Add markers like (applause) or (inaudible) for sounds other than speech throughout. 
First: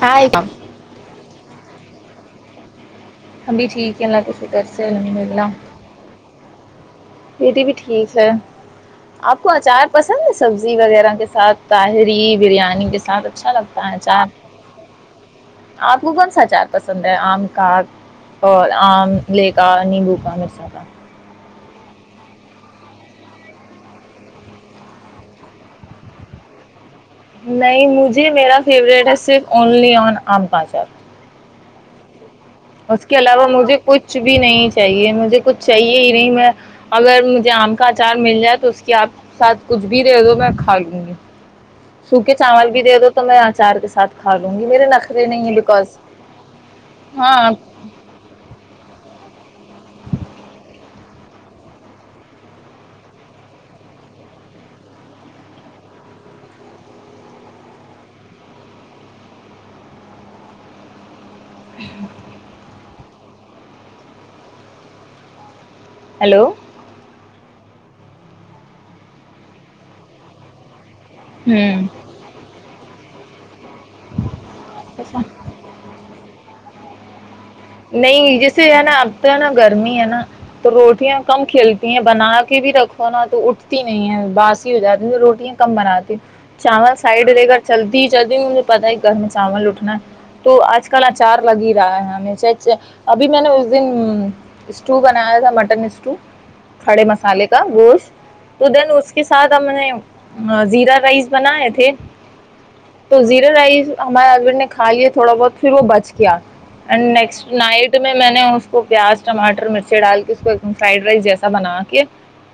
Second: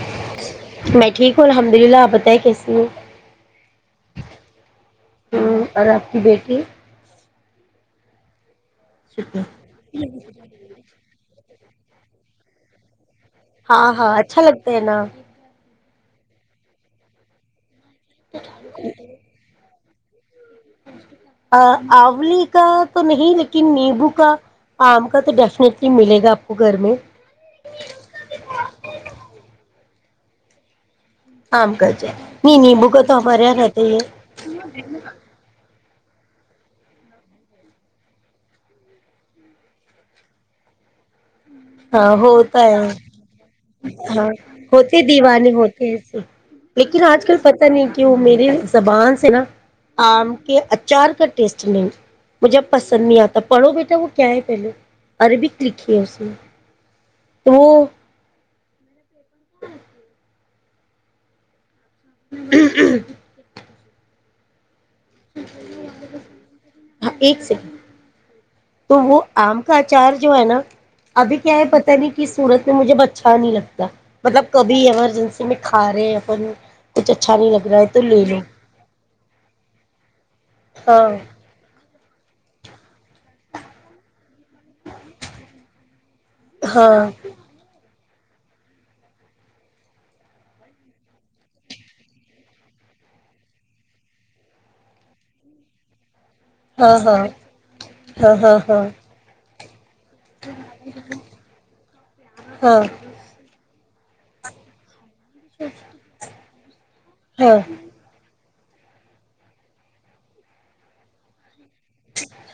ہائے میں ٹھیک ہوں الحمد للہ آپ بتائیں کیسے ج ہمبھی ٹھیک ہے اللہ کے فکر سے الحمد اللہ ہوں اور آپ کی بیٹی یہ بھی بھی ٹھیک ہے آپ کو اچار پسند ہے سبزی وغیرہ کے ساتھ طاہری بریانی کے ساتھ اچھا ہاں لگتا ہے ہاں اچار اچھا لگتا ہے نا آپ کو کون سا چار پسند ہے آم کا اور آم لے کر بکان (unintelligible) زاتا (unintelligible) آولی کا تو نہیں لیکن نیمبو کا آم کا تو ڈیفنیٹلی ملے گا آپ کو گھر میں نہیں مجھے میرا فیورٹ ہے صرف اونلی آن آم پاچر آم کر جے اس کے علاوہ مجھے کچھ بھی نہیں چاہیے مجھے کچھ چاہیے ہی نہیں میں اگر مجھے آم کا اچار مل جائے تو اس کی آپ ساتھ کچھ بھی دے دو میں کھا لوں گی ہاں سوکھے ہوتا چاول بھی ہے دے دو تو میں اچار کے ساتھ ہاں کھا لوں گی میرے ہوتے نخرے نہیں دیوانے ہے ہوتے بکوز ایسے لیکن آج کل ہاں پتہ نہیں کہ وہ میرے زبان (unintelligible) نا آم کے اچار کا ٹیسٹ نہیں مجھے پسند نہیں آتا پڑھو بیٹا وہ کیا ہے پہلے عربک لکھی ہے اس وہ (unintelligible) ہ (inaudible) (inaudible) جچ ہیلو (unintelligible) ہاں ایک سیکنڈ تو وہ آم کا اچار جو ہے نا ابھی کیا ہے ہوں پتا نہیں کہ سورت میں مجھے ب چھ نہیں لگتے (unintelligible) مطلب کبھی ایسا ایمرجنسی میں کھا رہے ہیں اپن کچھ اچھا نہیں لگ رہا ہے تو لے نہیں لو جیسے ہے نا اب تو ہے نا گرمی ہے نا تو ہاں روٹیاں کم کھیلتی بنا کے بھی رکھو نا تو اٹھتی نہیں ہے باس ہو جاتی تو روٹیاں کم بناتی ہ چاول ہاں سائڈ دے کر چلتی جب بھی مجھے پتا ہے گھر میں چاول اٹھنا ہے تو آج کل اچار لگ ہی رہا ہے ہمیں چ اچ ابھی میں نے اس دن اسٹو بنایا تھا مٹن اسٹو ہاں کھڑے ہاں مسالے کا گوشت ہاں تو ہاں دین اس کے ساتھ سمج (unintelligible) ہاں زیرا رائس بناائے تھے ہاں تو زیرا رائس ہمارے البر نے کھا لیے تھوڑا بہت پھر وہ بچ گیا ہاں (unintelligible) نائٹ میں میں نے (unintelligible) اس کو پیاز ٹاٹر مرچ ڈال کے اس کو ایکم فرائڈ رائس جیسا بنا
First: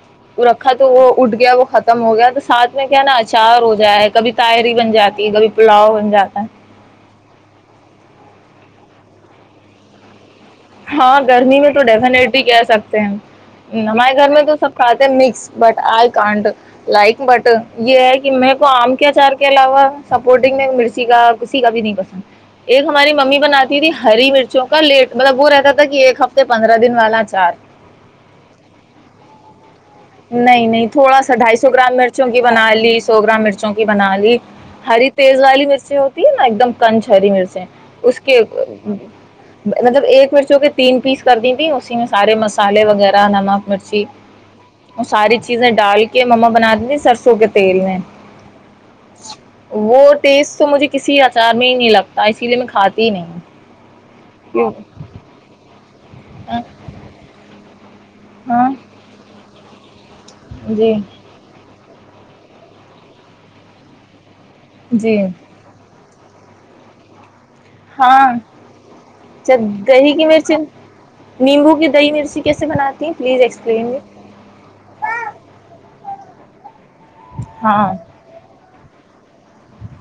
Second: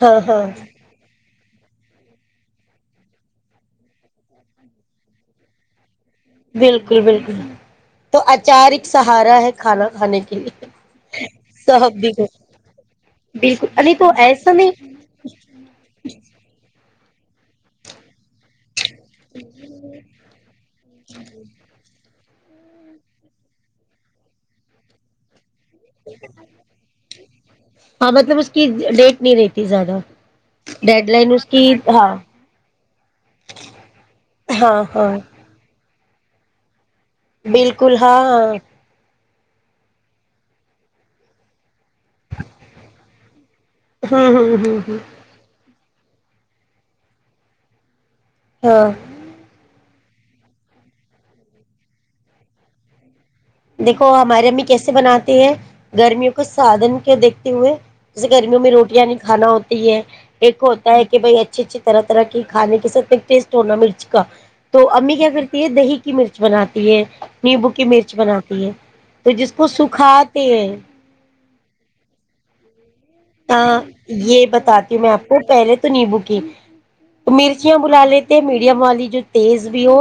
ہاں ہاں ہاں رکھا تو وہ اٹ (unintelligible) وہ ختم ہو گیا تو ساتھ میں کیا ہے نا اچار ہو جا ہے کبھی تائری بن جاتی ہے کبھی پلاؤ بن (unintelligible) بالکل بالکل (unintelligible) تو آچارک سہارا ہے کھانا کھانے کے لیے (unintelligible) ہاں گرمی میں تو صاحب دیکھو ڈیفینٹلی کہہ سکتے ہیں بالکل ارے ہمارے گھر میں ایسا تو سب نہیں کھاتے ہیں mix but I can't (unintelligible) like but یہ ہے کہ میں کو آم (unintelligible) اچار کے علاوہ سپورٹنگ میں مرچی کا کسی کا بھی نہیں پسند (unintelligible) ایک ہماری ممی بناتی تھی ہری مرچوں کا لیٹ (unintelligible) مطب وہ رہا (unintelligible) ہاں مطلب اس کی ڈیٹ نہیں رہتی زیادہ (unintelligible) نہیں نہیں ڈیڈ تھوڑا لائن سا اس ڈھائی سو کی گرام ہاں مرچوں کی بنا لی سو گرام مرچوں کی بنا لی ہاں ہری ہاں تیز والی (unintelligible) سے ہوتی ہے نا ایک دم (unintelligible) کنچری مرچیں بالکل اس کے ہاں (unintelligible) مطلب ایک مرچوں کے تین پیس کر دی تیں اسی میں سارے مسالے وغیرہ نمک (unintelligible) ہاں ہاں ہاں (unintelligible) وہ ساری چیزیں (unintelligible) ڈال کے مما بنا دیی سرسوں کے تیل میں (unintelligible) ہاں (unintelligible) وہ ٹیسٹ تو مجھے کسی آچار میں ہی نہیں لگتا اسی لیے میں کھاتی ہی نہیں (unintelligible) دیکھو ہماری امی کیسے بناتے ہیں گرمیوں کو (unintelligible) کچ سادھن کی دیکھتے (unintelligible) اے (unintelligible) جیسےرمیوں ہاں میں روٹیاں نہیں کھانا ہو (unintelligible) یہ ہے (unintelligible) ایک جی ہوتا ہے کہ بھائی اچھے اچھے (unintelligible) طرح طرح کے کھانے کے ساتھ ایک ٹیسٹ ہونا مرچ کا (unintelligible) تو جی امی کیا کرتی ہے دہی (unintelligible) کی مرچ بناتی ہے نی بک کی مرچ ہاں بنا تو جس اچھا کو دہی کی سکھاتے مرچ ہیں (unintelligible) نیمبو کے دہی مرچی کیسے بناتے ہ یہ بتاتی ہوں میں آپ کو پہلے تو نیبو اسکپ (unintelligible) مرچیا ہاں بلا لےتے م والی جو تیز بھی ہو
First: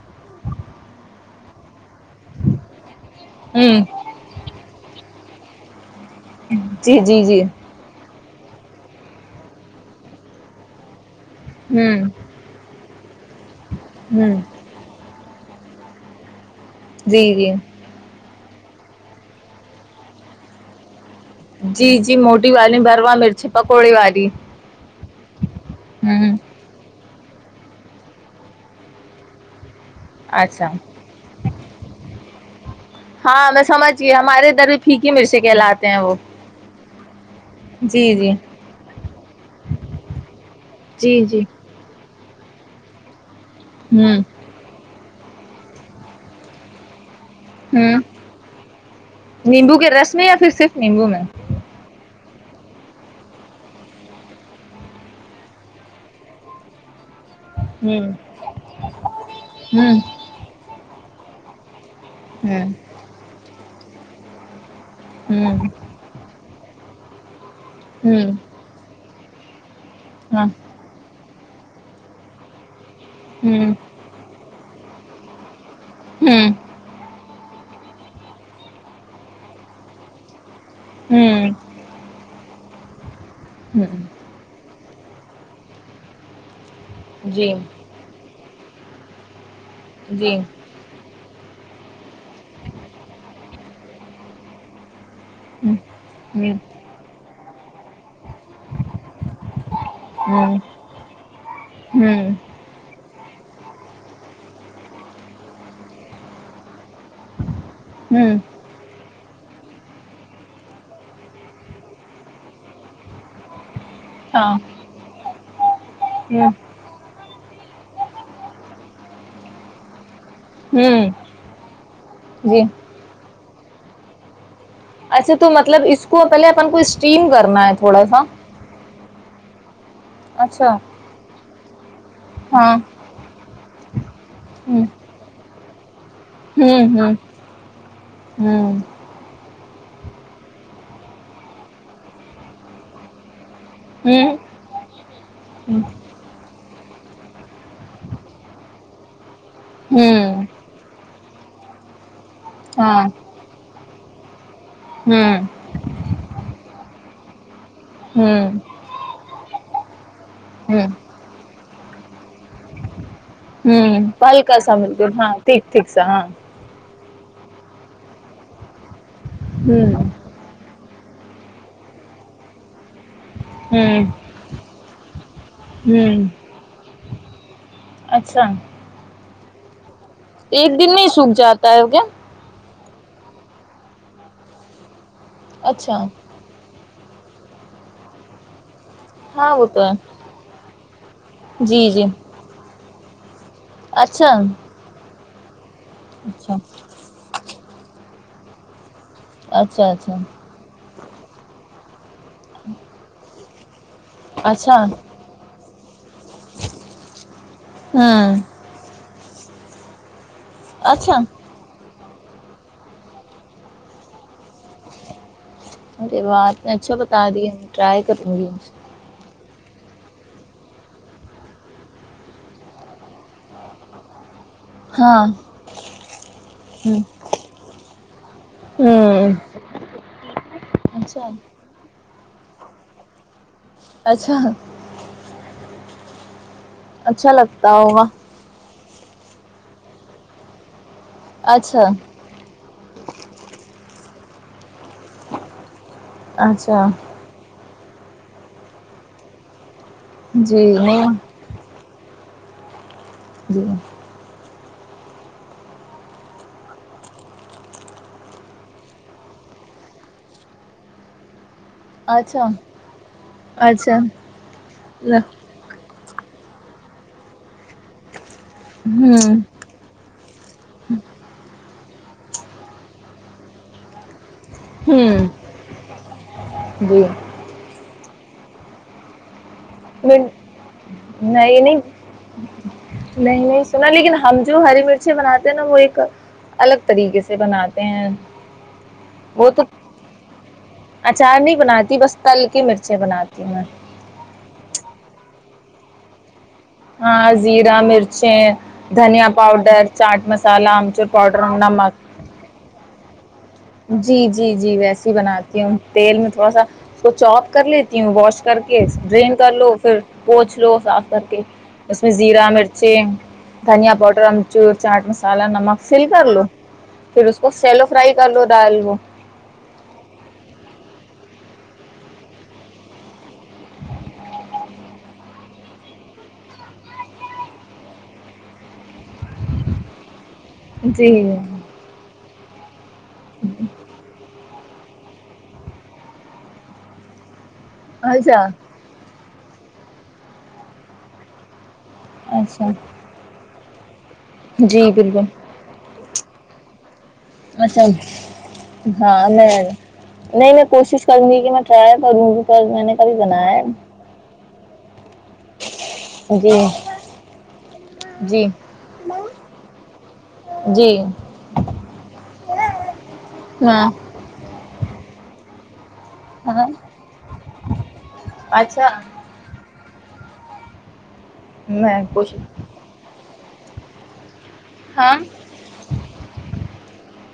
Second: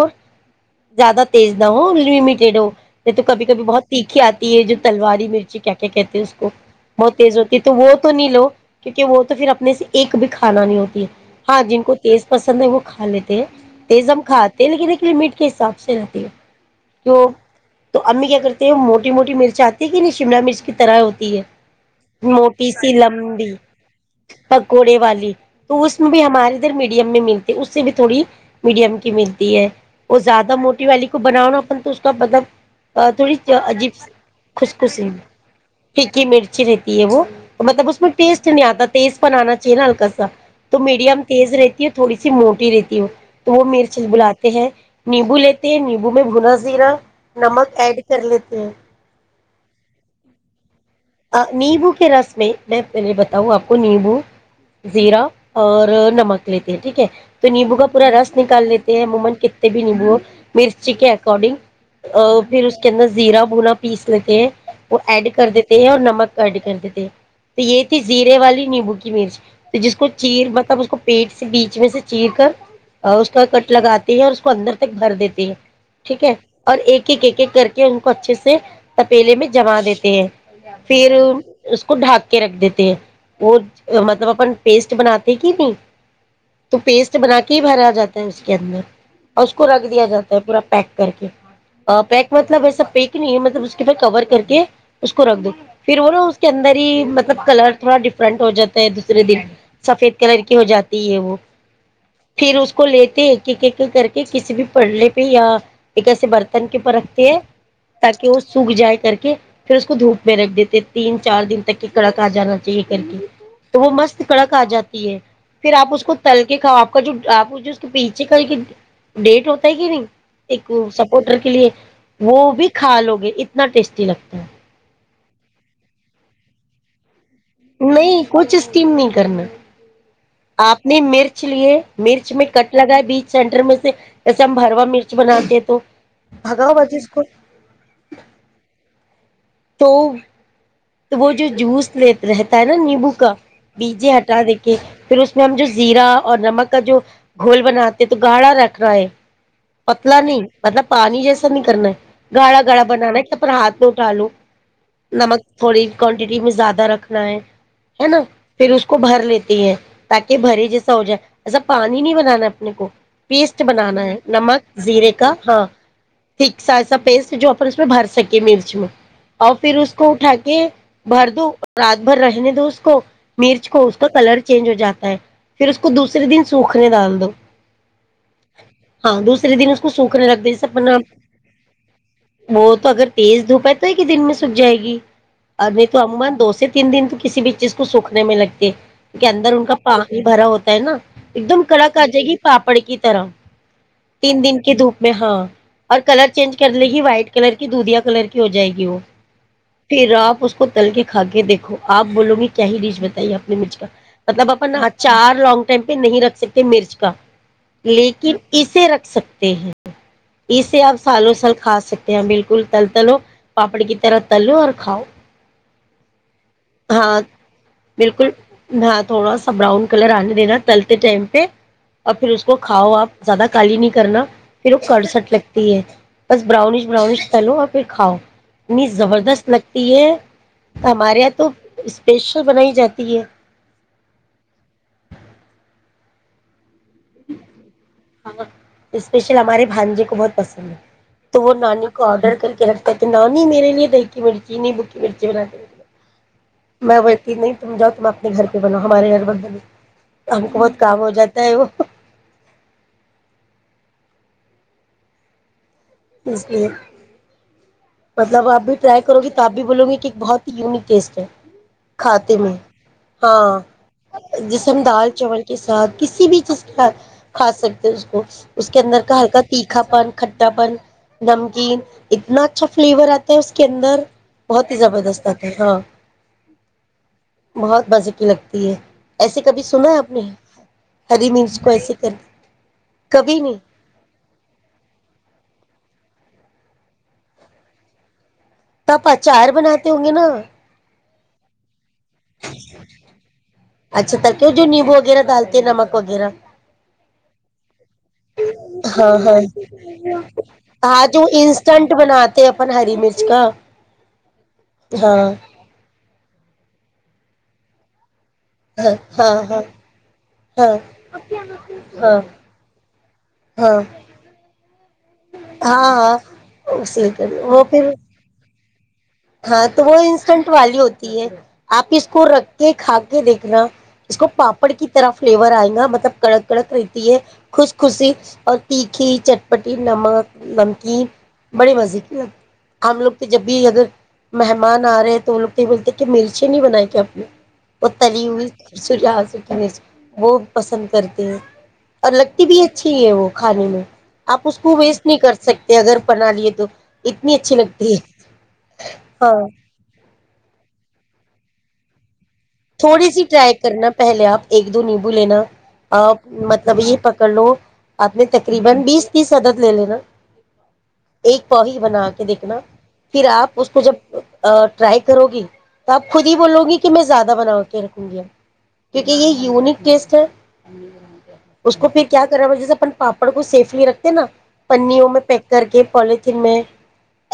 زیادہ تیز نہ ہو لمٹیڈ ہو یہ تو کبھی کبھی ہوں بہت تیکھی آتی ہے جو تلواری مرچ کیا کیا کہتی اس کو جی بہت جی تیز جی ہوتی ہے تو وہ تو نہیں لو کیونکہ وہ تو پھر اپنے سے ایک بھی کھانا نہیں ہوتی ہاں جن کو ہوں تیز پسند ہے وہ کھا لیتے ہیں تیز ہم ہوں کھاتے ہیں لیکن ایک میٹ کے حساب سے رہتی ہے تو جی جی تو امی کیا کرتے موٹی موٹی مرچ آتی کہ نہیں شملا مرچ کی طرح ہوتی جی جی موٹی بات پیسی لمبی پکوڑے والی تو اس میں بھی ہوں ہمارے ادھر میڈیا ملتی اس سے بھی تھوڑی میڈیم کی ملتی ہے وہ زیادہ اچھا موٹی والی کو بناؤ نا اپن تو اس کا مطلب تھوڑی ہاں میں عجیب سمجھ گئی ہمارے ادھر بھی خوشکوش پھیکی مرچیں کہلاتے ہیں وہ یکی مرچی رہتی ہے وہ مطلب اس جی میں جی ٹیسٹ نہیں آتا تیز بنانا چاہیےا ہلکا سا تو جی میڈیم جی تیز رہتی ہے تھوڑی سی موٹی رہتی وہ تو وہ میرچھل ہوں بلاتے ہیں نیبو لیتے ہیں نیبو میں بھنا زیرا ہوں نیمبو کے رس میں یا پھر صرف نیمبو میں نیمبو کے رس میں میں پہلے بتاؤں آپ کو نیمبو زیرا اور نمک لیتی ہے ٹھیک ہے نیبو کا پورا ہوں رس نکال لیتے ہیں عموما کتنے بھی ہوں نیمبو مرچی کے ریکارڈنگ (unintelligible) ا پھر ہوں اس کےدر زیرہ بونا پیس لیتے وہ ایڈ کر ہوں دیتے ہیں اور نمک گڈی کر دی تھ تو یہ تھی ہوں زیرے والی نیبوک کی مز جس کو ہاں کھیر مطلب اس کو پیٹ سے بیچ میں سے چیر کر اور اس کا کٹ ہوں لگاتی ہے اور اس کو اندر تک بھر دیتی ہے ٹھیک ہے ہوں اور ایک ایک ایک ایک کر کے ان کو اچھے سے تپیلے میں جما دیتے ہیں پھر ہوں اس ر کے رکھ دیتے ہیں وہ ہوں مطلب اپن پیسٹ بناتے کی نہیں تو پیسٹ بنا جی کے ہی بھرا آ جاتا ہے اس (inaudible) اس کو رکھ دیا جا جی ہے پورا پیک کر کے پیک مطلب ایسا پیک نہیں ہے مطلب اس کے پ کور کر کے اس کو رکھ دو پھر وہ نا ہاں اس کے اندر مطلب کر تھوڑا ڈف فرنٹ ہو جاتا ہے دوسرے دن سفید کلر کی ہو جاتی ہے وہ ہوں پھر اس کو ل ایک ایک کر کے کسی بھی پڑے پہ یا ایک ایسے برتن کے پرکھ تاک وہ سگ جائے کر کے پھر اس کو دھوپ میں رکھ دیتے تین چار دن ت کی کڑا ک آ جانا چاہیے کر کے تو وہ مست کڑک آ جاتی ہے پھر آپ اس کو تل کے کاؤ آپ کا جو آپ مجھے اس کے پیچھے کا کے ڈیٹ ہوتا ہے کہ نہیں ایک سپورٹر کے لیے وہ جی بھی کالو گئے انے کتنا ٹیسٹی لگتا ہے اچھا تو مطلب اس کو پہلے اپن کو اسٹیم کرنا ہے تھوڑا سا نہیں کچھ اسکم نہیں کرن اچھا آپ نے مرچ چ لیے مرچ میں کٹ ہاں لگا ہے بیچ سینٹر میں سے جیسے ہم ہروا مرچ بناتے ہیں تو بھگاؤ ہوں بس اس ہوں کو ہوں (unintelligible) تو (unintelligible) تو وہ جو جوس لی رہتا ہے نا نیمبو کا بیجے ہوں ہٹا دے کے پھر اس میں ہم جو زیرا اور نمک کا جو گھول بناتے ہیں تو گاڑھا رکھ رہا ہے (unintelligible) پتلا نہیں ہوں مطلب پانی جیسے ایسا نہیں کرنا ہے (unintelligible) گاڑا گاڑا ہاں بنانا ہے اپھر ہات ن (unintelligible) چالو (unintelligible) ہوں (unintelligible) تھوڑی کوانٹیٹی میں زیادہ رکھنا ہے نا ہوں پھر اس کو بھر لیتی ہے تاکہ بھرے ہوں جیسا ہو جائے (unintelligible) ایا پانی نہیں بنانا (unintelligible) اپنے کو پیسٹ بنانا ہوں ہے ہلکا سا نمک زیرے بالکل کا ہاں ٹھیک ٹھیک سا ہاں تھک سز (unintelligible) ا پیسٹ جو اپ اس میں بھر سکے مرچ میں اور پھر اس ہوں کو اٹھا کے بھر دو رات بھر رہنے دو اس کو (unintelligible) مرچ کو اس ہوں کا کلر چینج ہو جاتا ہے پھر اس کو ہوں دوسے دن سوکھنے ڈال دو اچھا ہاں دوس سرین (unintelligible) ایک دن میں سوکھ جاتا ہے کیا وہ تو اگر تیز دھوپ ہے تو ایک ہی دن میں سکھ جائے گی (unintelligible) ا نہیں تو اچھا عمان دو سے تین دن تو کسی بھی چیز کو سوکھنے میں لگتی (unintelligible) کے اندر ہاں ان وہ کا تو ہے پانی بھرا ہوتا ہے نا ایک دم جی کڑک جی آ جائے گی پاپڑ کی ترم (unintelligible) اچھا تین دن کی دھوپ میں ہاں (unintelligible) ہ (unintelligible) اور کلر اچھا چینج کرے گی وائٹ کلر کی دوددھیا کلر کی (unintelligible) کی ہو جائے گی وہ (unintelligible) اچھا پھر اچھا (unintelligible) آپ اس کو تل کے کھ کے دیکھو آپ (unintelligible) بولو گی کیا ہی ڈیچ بتائیے آپ (unintelligible) نمیچ کا (unintelligible) مطلب اچھا اپنا چار لونگ نہیں رکھ سکتے مرچ کا لیکن ہاں اسے رکھ سکتے ت اسے آپ اچھا سال و سال کھا سکتے بالکل تل تلو پاپڑ کی طرح تلو اور کھاؤ ارے بات نے اچھا ہاں بتا دیا ٹرائی بالکل کروں گی ہاں تھوڑا براؤن کلر آنے دینا تلتے ٹائم پہ اور پھر اس کو کھاؤ آپ زیادہ کالی نہیں کرنا پھر وہ کر ہاں سٹ لگتی ہے بس براؤنش ہوں براؤنش کرلو اور پھر کھاؤ اتنی ہوں زبردست لگتی ہے ہمارے اچھا یہاں تو اسپیشل بنائی جاتی ہے اچھا اچھا لگتا ہوگا اسپیشل ہمارے بھانجے کو بہت پسند ہے تو وہ اچھا نانی کو آرڈر کر کے رکھتا تھا نانی میرے لیے دیکھ بکی می بکی پی باتی اچھا میں بتی نہیں تم جا تم اپنے گھر پہ بنؤ ہمارے گھر ب بنو ہم کو جی بہت کام ہو نہیں جاتا ہے وہ جی اس لیے مطلب آپ بھی ٹرائی کرو گی تو آپ بھی بولو گے کہ ایک بہت ہی یونک ٹیسٹ ہے کھاتے اچھا میں ہاں اچھا جیسے ہم دال ہوں چاول کے ساتھ کسی بھی چیز کے ساتھ کھا سکتے ہے اس کو اس کے اندر کا ہلکا تیکھا پن کھٹا پن نمکین اتنا اچھا فلیور آتا ہے اس کے اندر بہت ہی زبردست ہوں آتا ہے ہاں جی بہت مزے لگتی ہے ایسے کبھی سنا ہے آپ نے نہیں ہری مرچ نہیں کو نہیں ایسے کر نہیں سنا لیکن ہم جو ہری مرچی بناتے ہیں نا وہ ایک الگ طریقے سے بناتے ہیں تو آپ اچار وہ تو بناتے ہوں گے نا اچار نہیں بناتی بس تل کے مرچی بناتی ہوں اچھا ترکیب جو نیمبو وغیرہ ڈالتے ہیں نمک وغیرہ ہاں زیرا مرچیں ہاں دھنیا ہاں پاؤڈر چاٹ مسالہ امچور ہاں پاؤڈر اور نمک اچ کاا (unintelligible) جی جی جی ویسی ہی بناتی ہوں تیل میں تھوڑا سا اس کو چو کر لیتی ہوں واش کر کے ہاں ڈرین ہاں کر ہاں لو پھر پوچھ ہاں لو صاف کر کے اس میں ہاں زیرہ مرچی ہاں دھنیا پؤڈر امچور چاٹ مسالا نمک ہاں سل ہاں کر لو اسی کے پھر اس کو وہ شیلو پھر فرائی ڈال لو ہاں تو وہ انسٹنٹ والی ہوتی ہے آپ اس کو رکھ کے کھا کے دیکھنا اس کو پاپڑ کی طرح فلیور آئے گا مطلب کڑک کڑک رہتی ہے خوش خوشی اور تیکھی چٹپٹی نمک نمکین جی بڑے مزے کی لگتی ہم لوگ تو جب بھی اگر مہمان آ رہے ہیں تو وہ لوگ بولتے کہ مرچی نہیں بنائی کیا آپ نے (inaudible) اچھا وہ پسند کرتے ہیں اور لگتی بھی اچھا اچھی ہی ہے وہ کھانے میں آپ اس کو جی ویسٹ نہیں کر بالکل سکتے اگر بنا لیے تو اتنی اچھی اچھا لگتی ہے ہاں میں نہیں میں کوشش کروں (unintelligible) ج کہ میں ریا کروں گی (unintelligible) تھوڑی کبھی سی بنایا ٹرائی کرنا ہے پہلے آپ ایک دون (unintelligible) جی جی جی ہاں (unintelligible) توب خود ہی بولو ہاں گی کہ میں زیادہ (unintelligible) اک رکھوں گیا اچھا کیونکہ یہ یو (unintelligible) کیس ہے (unintelligible) اس کو میں پھر کیا کرا م کوشش جی سے اپن پاپا ڑ کو سیفلی رکھتے نا (unintelligible) پنوں ہاں میں پیک کر کے پلیتھین میں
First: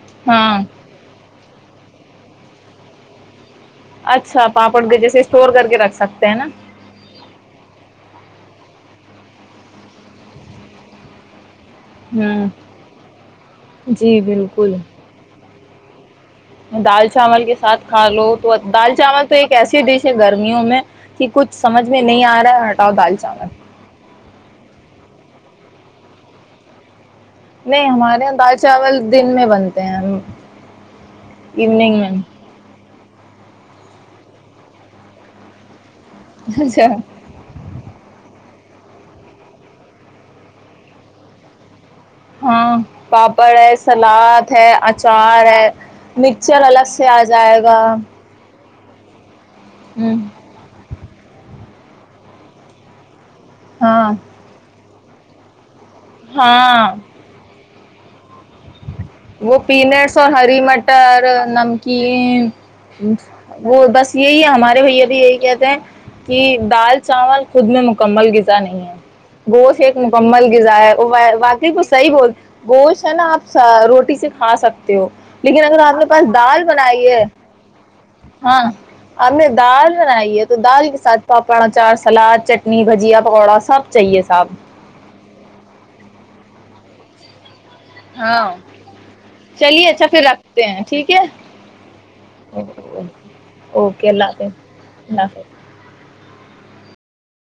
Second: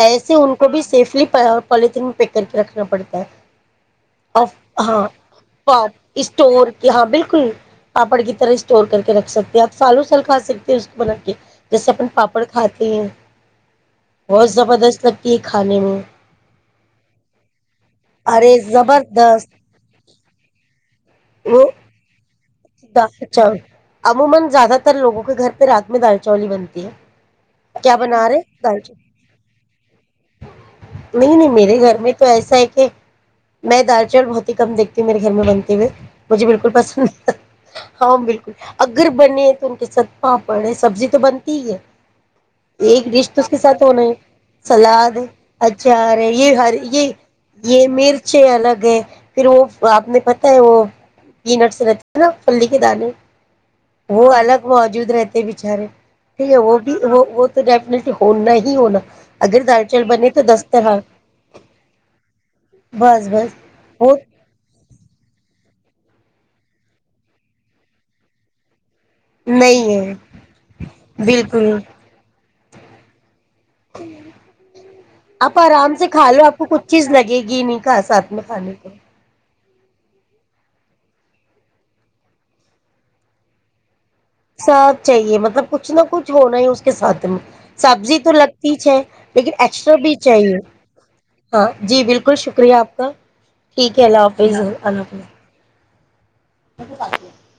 ایسے ان ہاں کو بھی سیفلی (unintelligible) پالتھین پیک کر کے رکھنا پڑتا ہے (unintelligible) اور اچھا پاپ (unintelligible) ہاں اور اسٹور کی ہاں بالکل پاپڑ کی طرح اسٹور کر کے رکھ سکتے ہیں آپ سالو سل کھا سکتے ہیں اس کو بنا کے جیسے اپن پاپڑ ہوں کھاتے ہیں جی بہت بالکل زبردست لگتی ہے کھانے میں دال چاول کے ساتھ کھا لو تو ارے دال چاول تو ایک زبردست ایسا ایے جیسے گرمیوں میں کہ کچھ سمجھ میں نہیں آ رہا ہے ہٹاؤ (inaudible) دال چاول ہ گھر پہ رات میں دال چالی بنتی ہے نہیں کیا ہمارے بنا یہاں رہے دال چاول دن میں بنتے ہیں ہم نہیں نہیں میرے گھر ایوننگ میں تو ایسا ہے کہ میں دال چاول بہت ہی کم دیکتی ہوں میرے گھر میں بنتے ہوئے مجھے بالکل اچھا پسند ہاں بالکل اگر بنے تو ان کے ساتھ پاپڑ ہے سبزی تو بنتی ہی ہے ہاں ایک ڈش تو اس پاپڑ کے ہے ساتھ ہونا سلاد ہے سلاد اچار ہے اچار ہے یہ مکچر ہر الگ سے آ جائے گا گ (unintelligible) پھر وہ آپ ہ نے پت ہے وہ یہ نٹسر (unintelligible) نا پھلی کے دانے ہاں وہ الگ موجود رہتے بچارے (unintelligible) ٹھیک ہے وہ بھی ہاں وہ وہ (unintelligible) تو ڈیفنیٹلی ہونا ہی ہونا وہ اگر دال چاول پینٹس بنے اور تو ہری دس طرح مٹر نمکین بس بس وہ بس یہی ہے ہمارے بھیا بھی یہی کہتے ہیں کہ دال چاول خود میں مکمل غذا نہیں ہے گوت نہیں ایک ہے مکمل غذا ہے وہ واقعی بالکل کچھ صحیح بول گوشن آپس آپ اگر آرام نے سے کھا پاس لو آپ دال کو کچھ بنائی چیز ہے لگے گی نہیں کہا ساتھ میں ہاں کھانے کو ہم نے دال بنائی ہے تو دال کے ساتھ پاپڑ اچار سلاد چٹنی بھجیا پکوڑا سب چاہیے صاحب ساتھ چاہیے مطلب کچھ نہ کچھ ہونا ہی اس کے ساتھ میں (unintelligible) سبزی تو ہاں لگتیچ ہے لیکن چلیے ایکسٹرا اچھا بھی پھر چاہیے رکھتے ہیں ٹھیک ہے ہاں جی بالکل شکریہ آپ کا ٹھیک ہے اللہ حافظ اللہ حاف میک بس ہے (unintelligible)